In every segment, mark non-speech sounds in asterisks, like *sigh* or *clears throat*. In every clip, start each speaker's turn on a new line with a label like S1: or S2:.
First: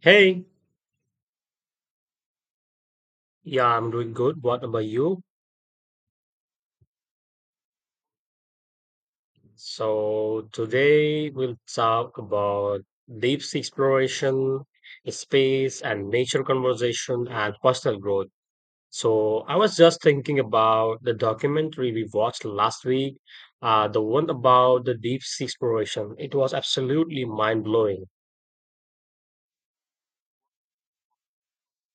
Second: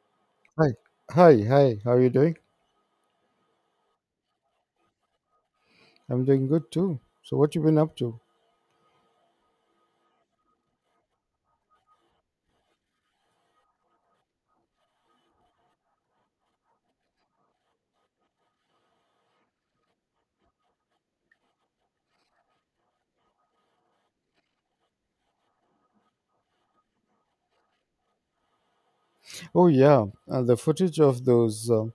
S1: Hey,
S2: Hi. Hi. How are you doing?
S1: yeah, I'm doing good. What about you?
S2: I'm doing good too. So what you been up to?
S1: So today we'll talk about deep sea exploration, space and nature conversation and personal growth. So I was just thinking about the documentary we watched last week, the one about the deep sea exploration. It was absolutely mind-blowing.
S2: Oh yeah, the footage of those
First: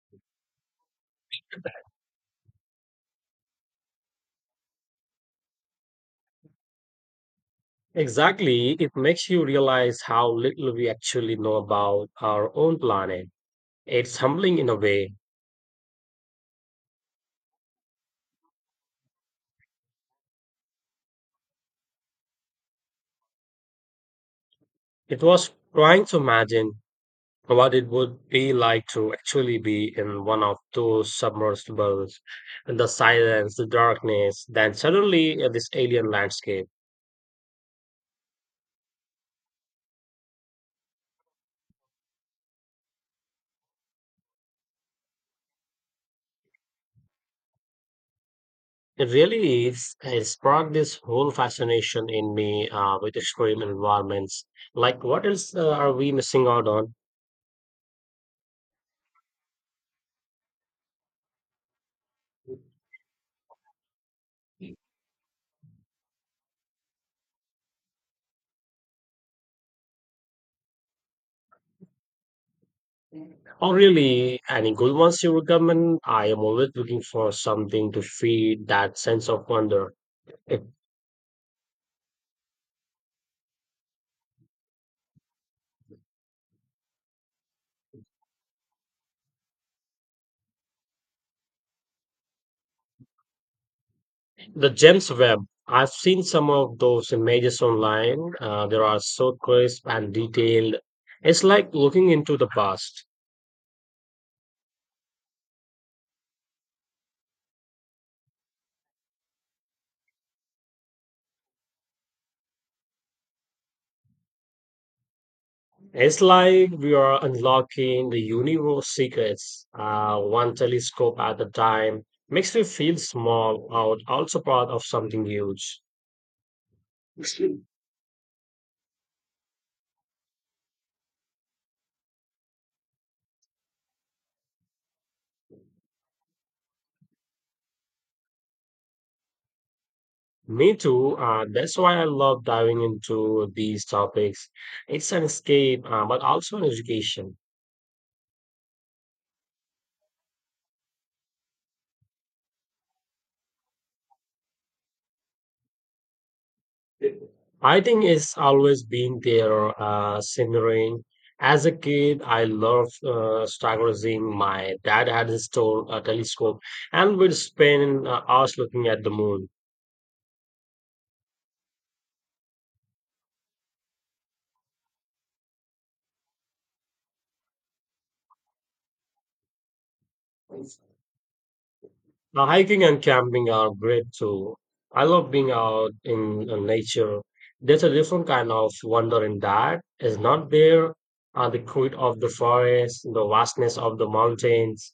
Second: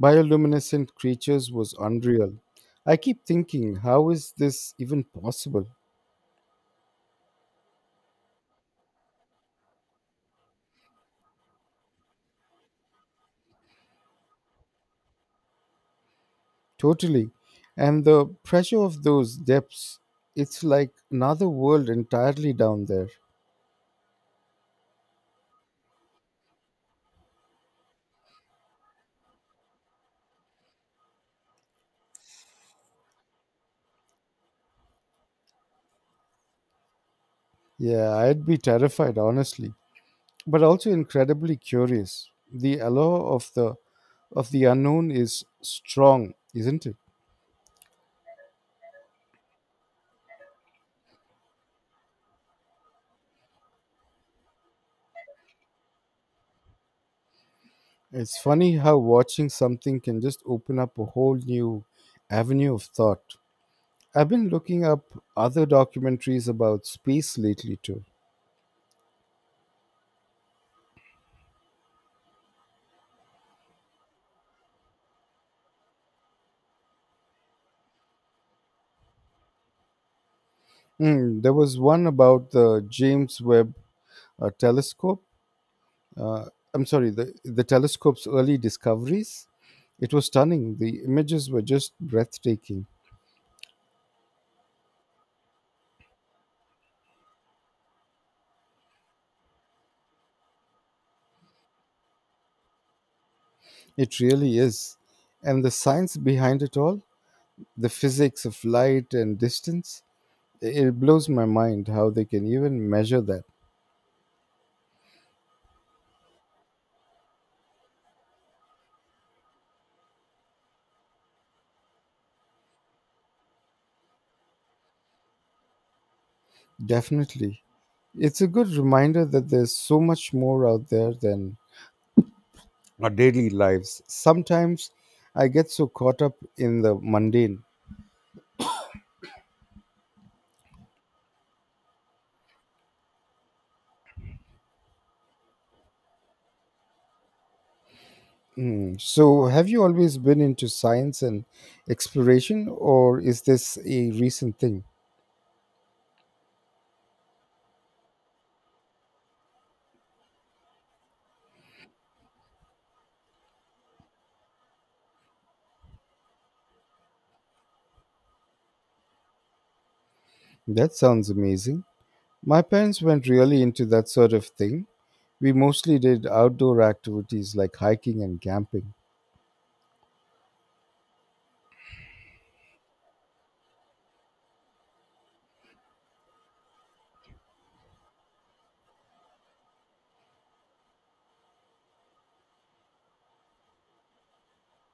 S2: bioluminescent creatures was unreal. I keep thinking, how is this even possible?
S1: Exactly, it makes you realize how little we actually know about our own planet. It's humbling in a way.
S2: Totally. And the pressure of those depths, it's like another world entirely down there.
S1: It was trying to imagine what it would be like to actually be in one of those submersibles, and the silence, the darkness, then suddenly this alien landscape.
S2: Yeah, I'd be terrified honestly, but also incredibly curious. The allure of the unknown is strong, isn't it?
S1: It really is, it sparked this whole fascination in me with extreme environments. Like, what else are we missing out on?
S2: It's funny how watching something can just open up a whole new avenue of thought. I've been looking up other documentaries about space lately, too.
S1: Or really, any good ones you recommend? I am always looking for something to feed that sense of wonder.
S2: Hmm, there was one about the James Webb telescope. Uh, I'm sorry, the telescope's early discoveries. It was stunning. The images were just breathtaking.
S1: The Gems Web. I've seen some of those images online. There are so crisp and detailed. It's like looking into the past.
S2: It really is. And the science behind it all, the physics of light and distance, it blows my mind how they can even measure that.
S1: It's like we are unlocking the universe secrets, one telescope at a time. Makes me feel small, out also part of something huge.
S2: Definitely. It's a good reminder that there's so much more out there than our daily lives. Sometimes I get so caught up in the mundane.
S1: Me too. That's why I love diving into these topics. It's an escape, but also an education.
S2: Mm. So, have you always been into science and exploration, or is this a recent thing?
S1: I think it's always been there, simmering. As a kid, I loved Star Gazing. My dad had his store, a telescope, and we'd spend hours looking at the moon.
S2: That sounds amazing. My parents weren't really into that sort of thing. We mostly did outdoor activities like hiking and camping.
S1: Now, hiking and camping are great too. I love being out in nature. There's a different kind of wonder in that. It's not there. The quiet of the forest, the vastness of the mountains.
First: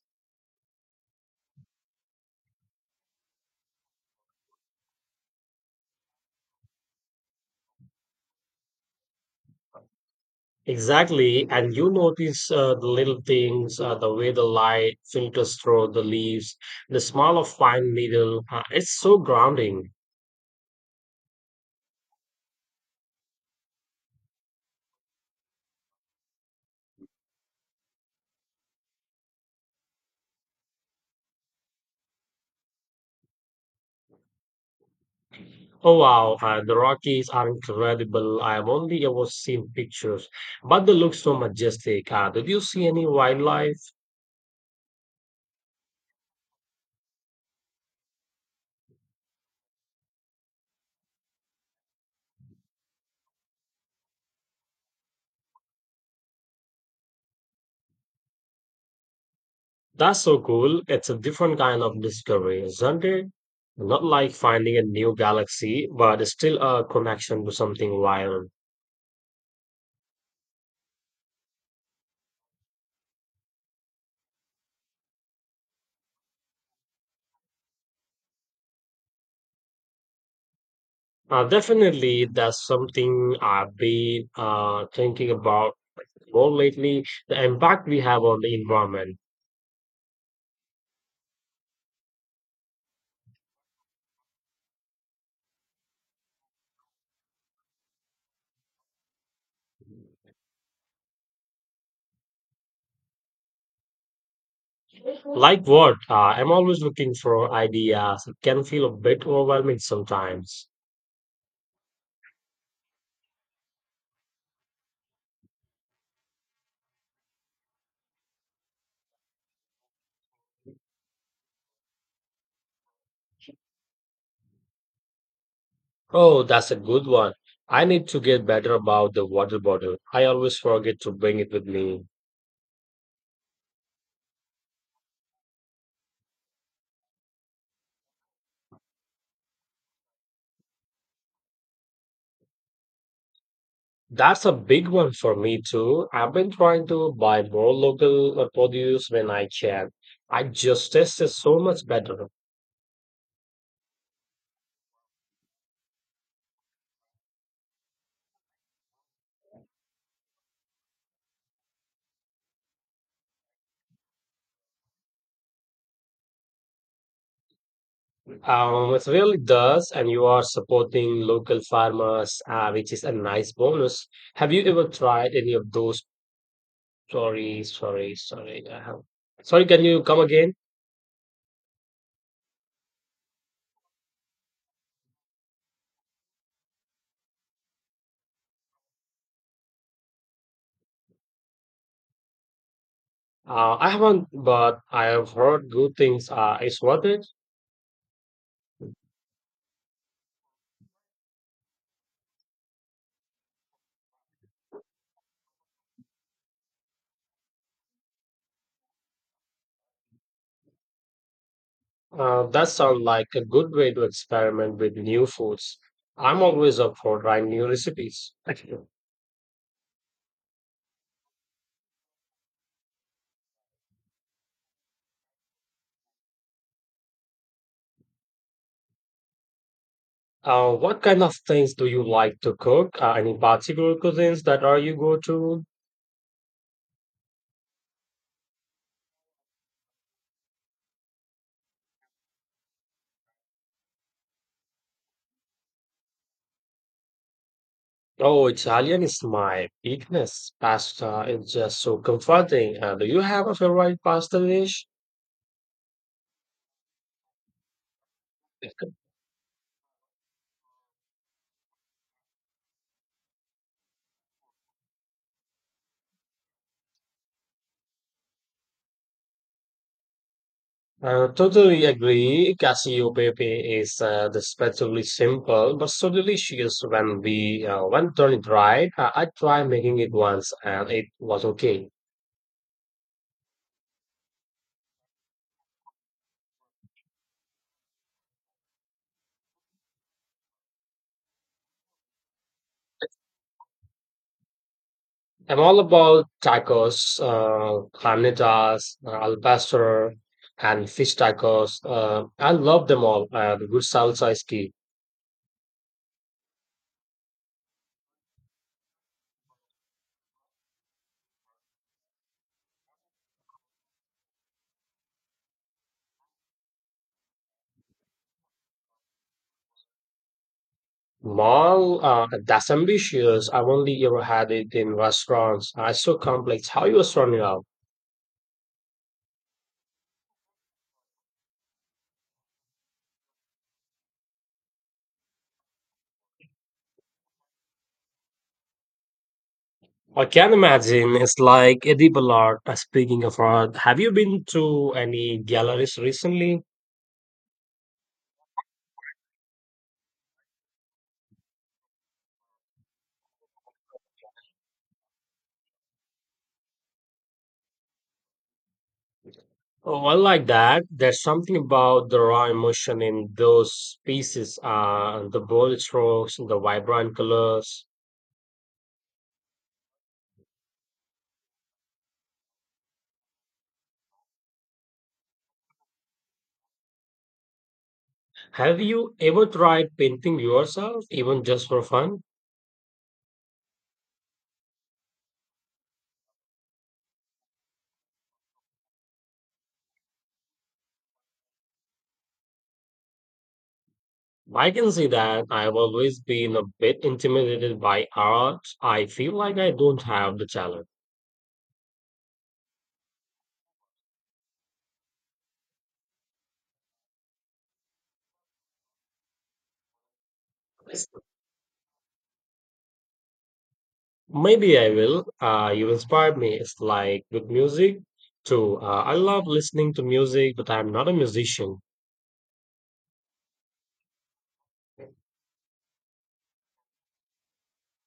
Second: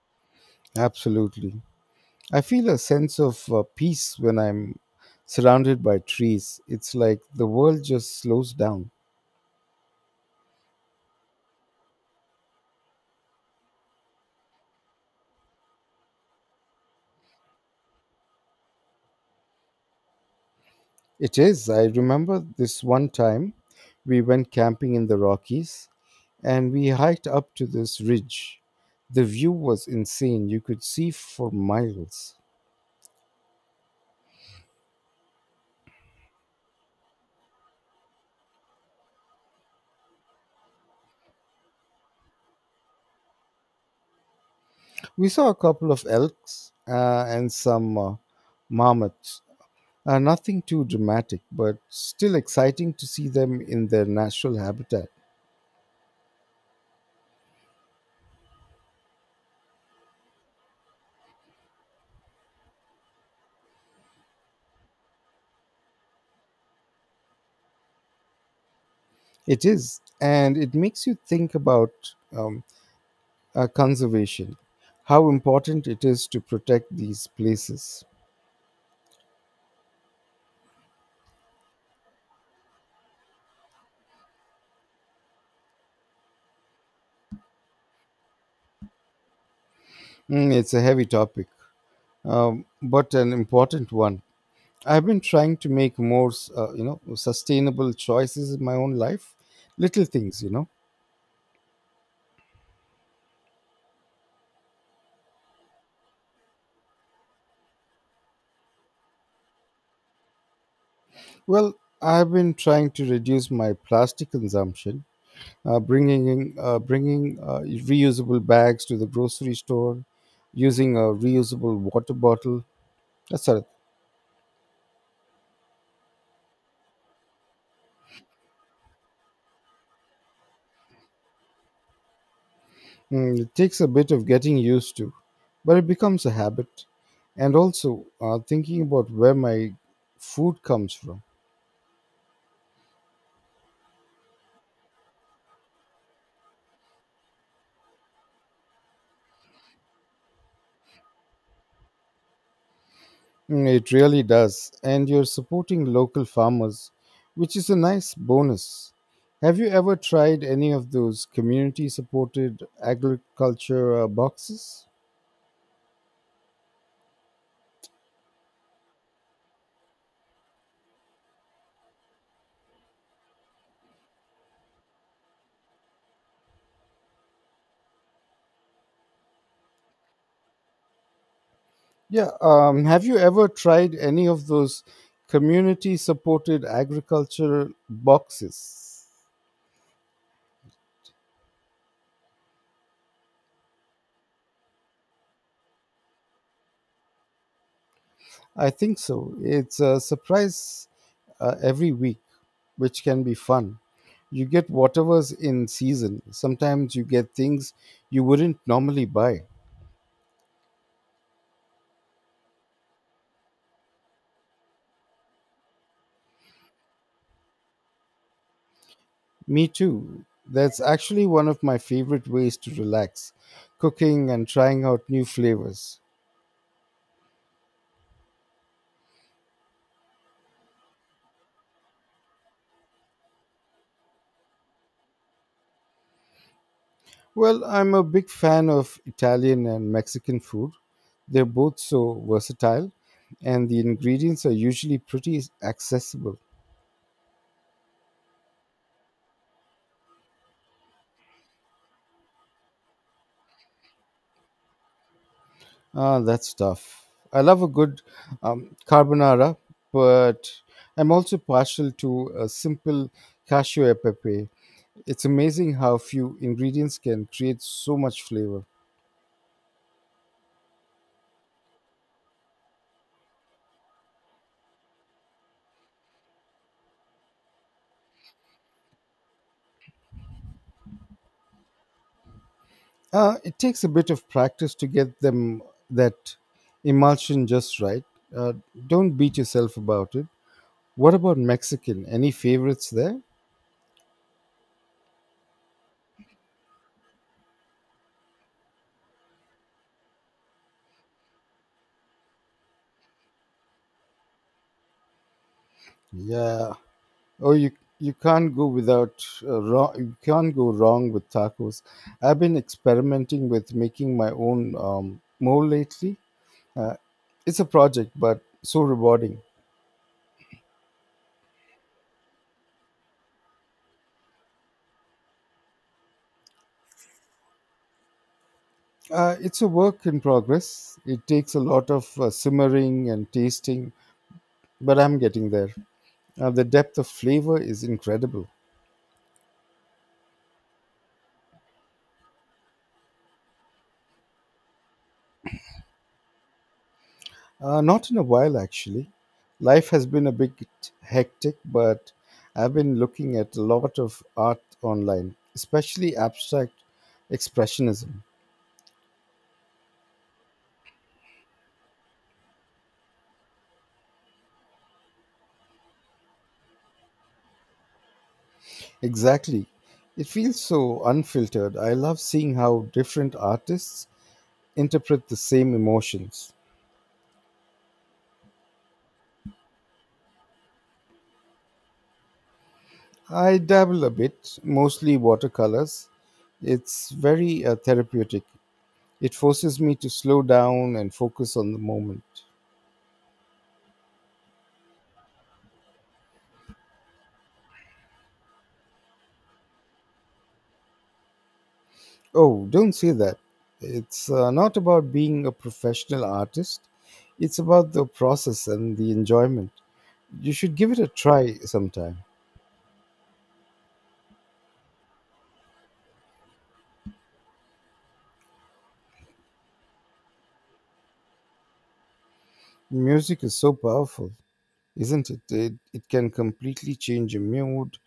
S2: Absolutely. I feel a sense of peace when I'm surrounded by trees. It's like the world just slows down.
S1: Exactly. And you notice the little things, the way the light filters through the leaves, the smell of pine needle. It's so grounding.
S2: It is. I remember this one time we went camping in the Rockies and we hiked up to this ridge. The view was insane. You could see for miles.
S1: Oh, wow. The Rockies are incredible. I have only ever seen pictures, but they look so majestic. Did you see any wildlife?
S2: We saw a couple of elks and some marmots. Nothing too dramatic, but still exciting to see them in their natural habitat.
S1: That's so cool. It's a different kind of discovery, isn't it? Not like finding a new galaxy, but still a connection to something wild.
S2: It is, and it makes you think about um, conservation, how important it is to protect these places.
S1: Definitely, that's something I've been thinking about more lately, the impact we have on the environment.
S2: Mm, it's a heavy topic, but an important one. I've been trying to make more sustainable choices in my own life. Little things.
S1: Like what? I'm always looking for ideas. It can feel a bit overwhelming sometimes.
S2: Well, I've been trying to reduce my plastic consumption, bringing reusable bags to the grocery store, using a reusable water bottle. That's all.
S1: Oh, that's a good one. I need to get better about the water bottle. I always forget to bring it with me.
S2: Mm, it takes a bit of getting used to, but it becomes a habit. And also, thinking about where my food comes from.
S1: That's a big one for me too. I've been trying to buy more local produce when I can. I just taste it so much better.
S2: Mm, it really does. And you're supporting local farmers, which is a nice bonus. Have you ever tried any of those community supported agriculture boxes?
S1: It really does, and you are supporting local farmers, which is a nice bonus. Have you ever tried any of those? Sorry, sorry, sorry. I have... Sorry, can you come again?
S2: Yeah, have you ever tried any of those community supported agriculture boxes?
S1: I haven't, but I have heard good things. It's worth it.
S2: I think so. It's a surprise every week, which can be fun. You get whatever's in season. Sometimes you get things you wouldn't normally buy.
S1: That sounds like a good way to experiment with new foods. I'm always up for trying new recipes.
S2: Me too. That's actually one of my favorite ways to relax, cooking and trying out new flavors.
S1: What kind of things do you like to cook? Any particular cuisines that are you go to?
S2: Well, I'm a big fan of Italian and Mexican food. They're both so versatile, and the ingredients are usually pretty accessible.
S1: Oh, Italian is my weakness. Pasta is just so comforting. Do you have a favorite pasta dish?
S2: Ah, that's tough. I love a good carbonara, but I'm also partial to a simple cashew pepe. It's amazing how few ingredients can create so much flavor.
S1: I totally agree. Cassiopeia is deceptively simple, but so delicious when we when done it right. I tried making it once, and it was okay.
S2: It takes a bit of practice to get them that emulsion just right. Uh, don't beat yourself about it. What about Mexican? Any favorites there?
S1: I'm all about tacos, carnitas, al pastor, and fish tacos. I love them all. The good salsa is key.
S2: Yeah. Oh, you can't go without wrong. You can't go wrong with tacos. I've been experimenting with making my own mole lately. Uh, it's a project, but so rewarding.
S1: Mall, that's ambitious. I've only ever had it in restaurants. It's so complex. How you are sorting it out?
S2: It's a work in progress. It takes a lot of simmering and tasting, but I'm getting there. The depth of flavor is incredible.
S1: I can imagine it's like edible art. Speaking of art, have you been to any galleries recently?
S2: Not in a while, actually. Life has been a bit hectic, but I've been looking at a lot of art online, especially abstract expressionism.
S1: Oh, I like that. There's something about the raw emotion in those pieces, the bold strokes, the vibrant colors.
S2: Exactly. It feels so unfiltered. I love seeing how different artists interpret the same emotions.
S1: Have you ever tried painting yourself, even just for fun?
S2: I dabble a bit, mostly watercolors. It's very therapeutic. It forces me to slow down and focus on the moment.
S1: I can see that. I've always been a bit intimidated by art. I feel like I don't have the talent.
S2: Oh, don't say that. It's not about being a professional artist, it's about the process and the enjoyment. You should give it a try sometime.
S1: Maybe I will. You inspired me. It's like with music too. I love listening to music, but I'm not a musician.
S2: Music is so powerful, isn't it? It can completely change your mood.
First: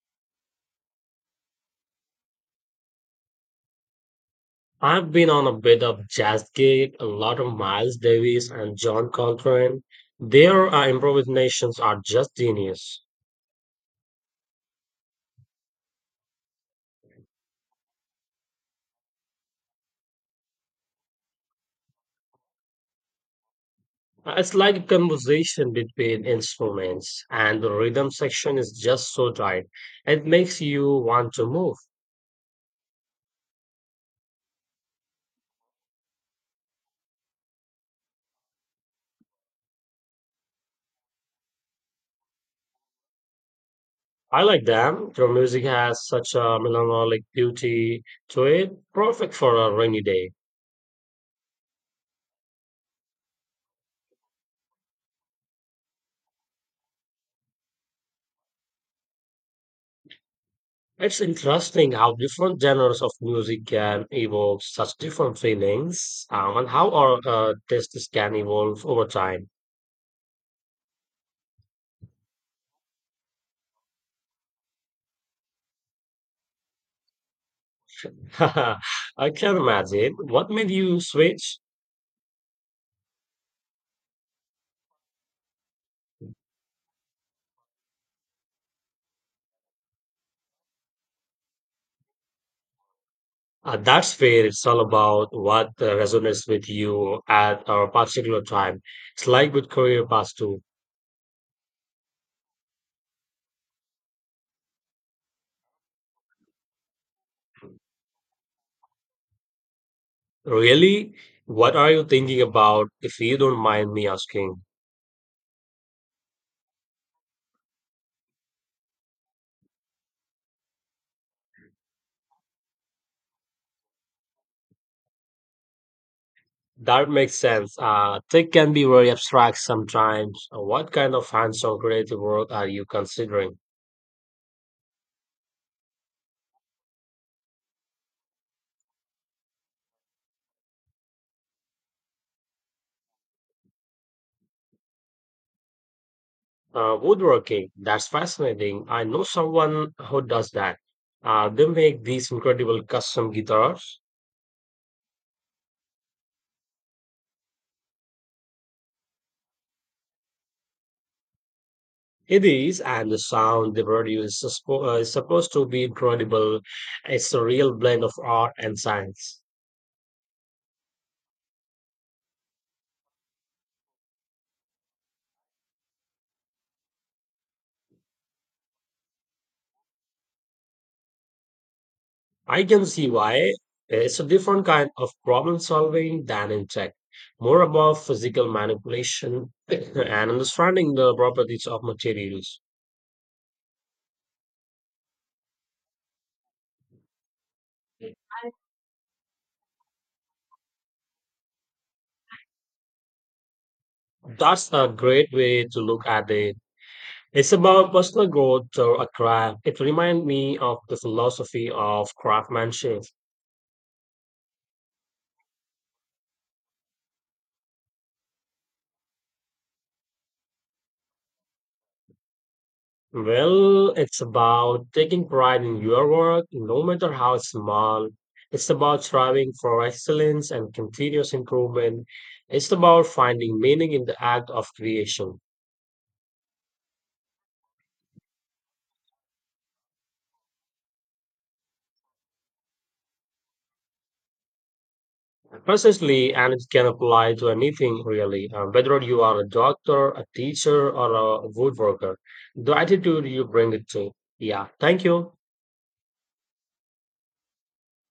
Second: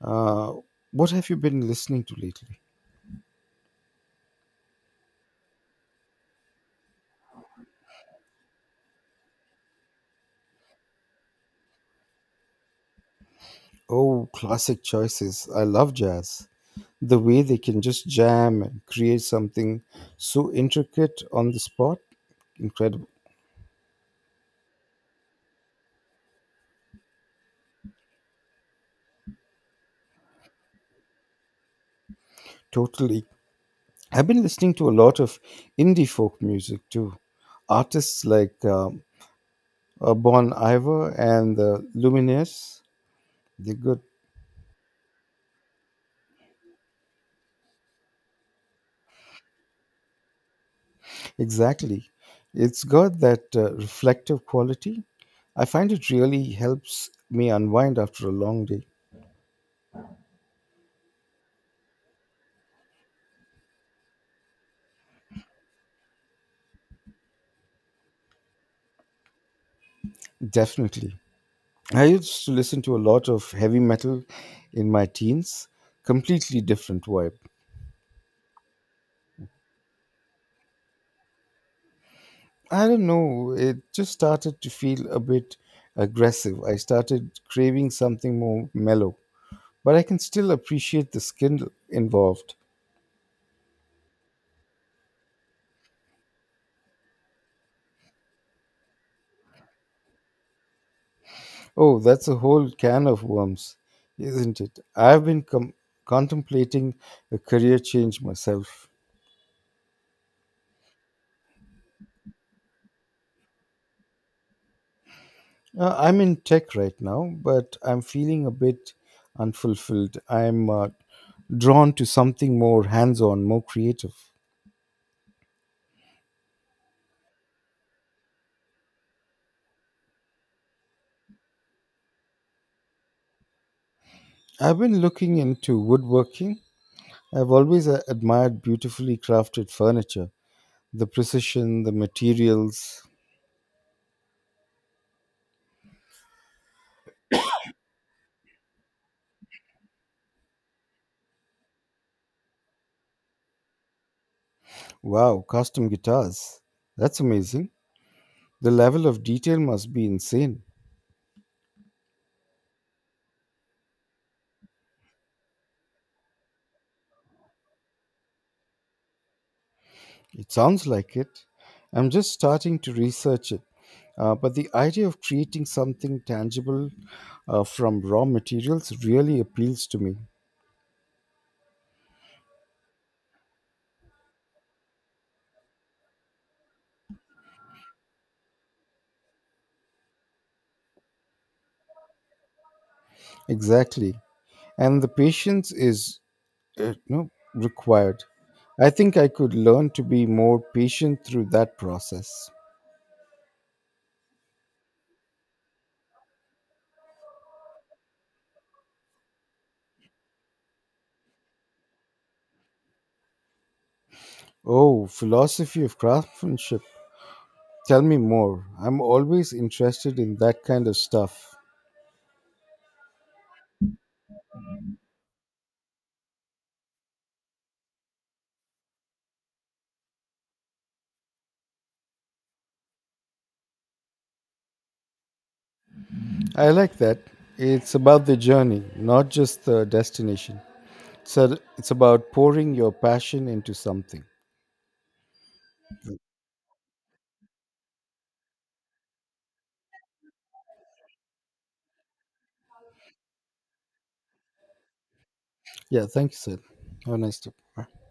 S2: Uh, what have you been listening to lately?
S1: I've been on a bit of jazz gig, a lot of Miles Davis and John Coltrane. Their improvisations are just genius.
S2: Oh, classic choices. I love jazz. The way they can just jam and create something so intricate on the spot, incredible.
S1: It's like a conversation between instruments, and the rhythm section is just so tight. It makes you want to move.
S2: Totally. I've been listening to a lot of indie folk music too. Artists like Bon Iver and the Lumineers, they're good.
S1: I like them. Their music has such a melancholic beauty to it, perfect for a rainy day.
S2: Exactly. It's got that reflective quality. I find it really helps me unwind after a long day.
S1: It's interesting how different genres of music can evoke such different feelings, and how our tastes can evolve over time.
S2: Definitely. I used to listen to a lot of heavy metal in my teens, completely different vibe.
S1: *laughs* I can imagine. What made you switch?
S2: I don't know. It just started to feel a bit aggressive. I started craving something more mellow, but I can still appreciate the skill involved.
S1: That's fair. It's all about what resonates with you at a particular time. It's like with career paths too.
S2: Oh, that's a whole can of worms, isn't it? Contemplating a career change myself.
S1: Really, what are you thinking about, if you don't mind me asking?
S2: I'm in tech right now, but I'm feeling a bit unfulfilled. I'm drawn to something more hands on, more creative.
S1: That makes sense. Tech can be very abstract sometimes. What kind of hands-on creative work are you considering?
S2: I've been looking into woodworking. I've always admired beautifully crafted furniture, the precision, the materials.
S1: Woodworking. That's fascinating. I know someone who does that. They make these incredible custom guitars.
S2: Wow, custom guitars. That's amazing. The level of detail must be insane.
S1: It is, and the sound they produce is supposed to be incredible. It's a real blend of art and science.
S2: It sounds like it. I'm just starting to research it. But the idea of creating something tangible from raw materials really appeals to me.
S1: I can see why. It's a different kind of problem solving than in tech, more about physical manipulation *coughs* *clears throat* and understanding the properties of materials.
S2: Exactly. And the patience is no, required. I think I could learn to be more patient through that process.
S1: That's a great way to look at it. It's about personal growth through a craft. It reminds me of the philosophy of craftsmanship.
S2: Oh, philosophy of craftsmanship. Tell me more. I'm always interested in that kind of stuff.
S1: Well, it's about taking pride in your work, no matter how small. It's about striving for excellence and continuous improvement. It's about finding meaning in the act of creation.
S2: I like that. It's about the journey, not just the destination. So it's about pouring your passion into something.
S1: Precisely, and it can apply to anything really, whether you are a doctor, a teacher, or a woodworker, the attitude you bring it to. Yeah, thank you.
S2: Yeah, thank you, Sid. Have a nice day. Bye.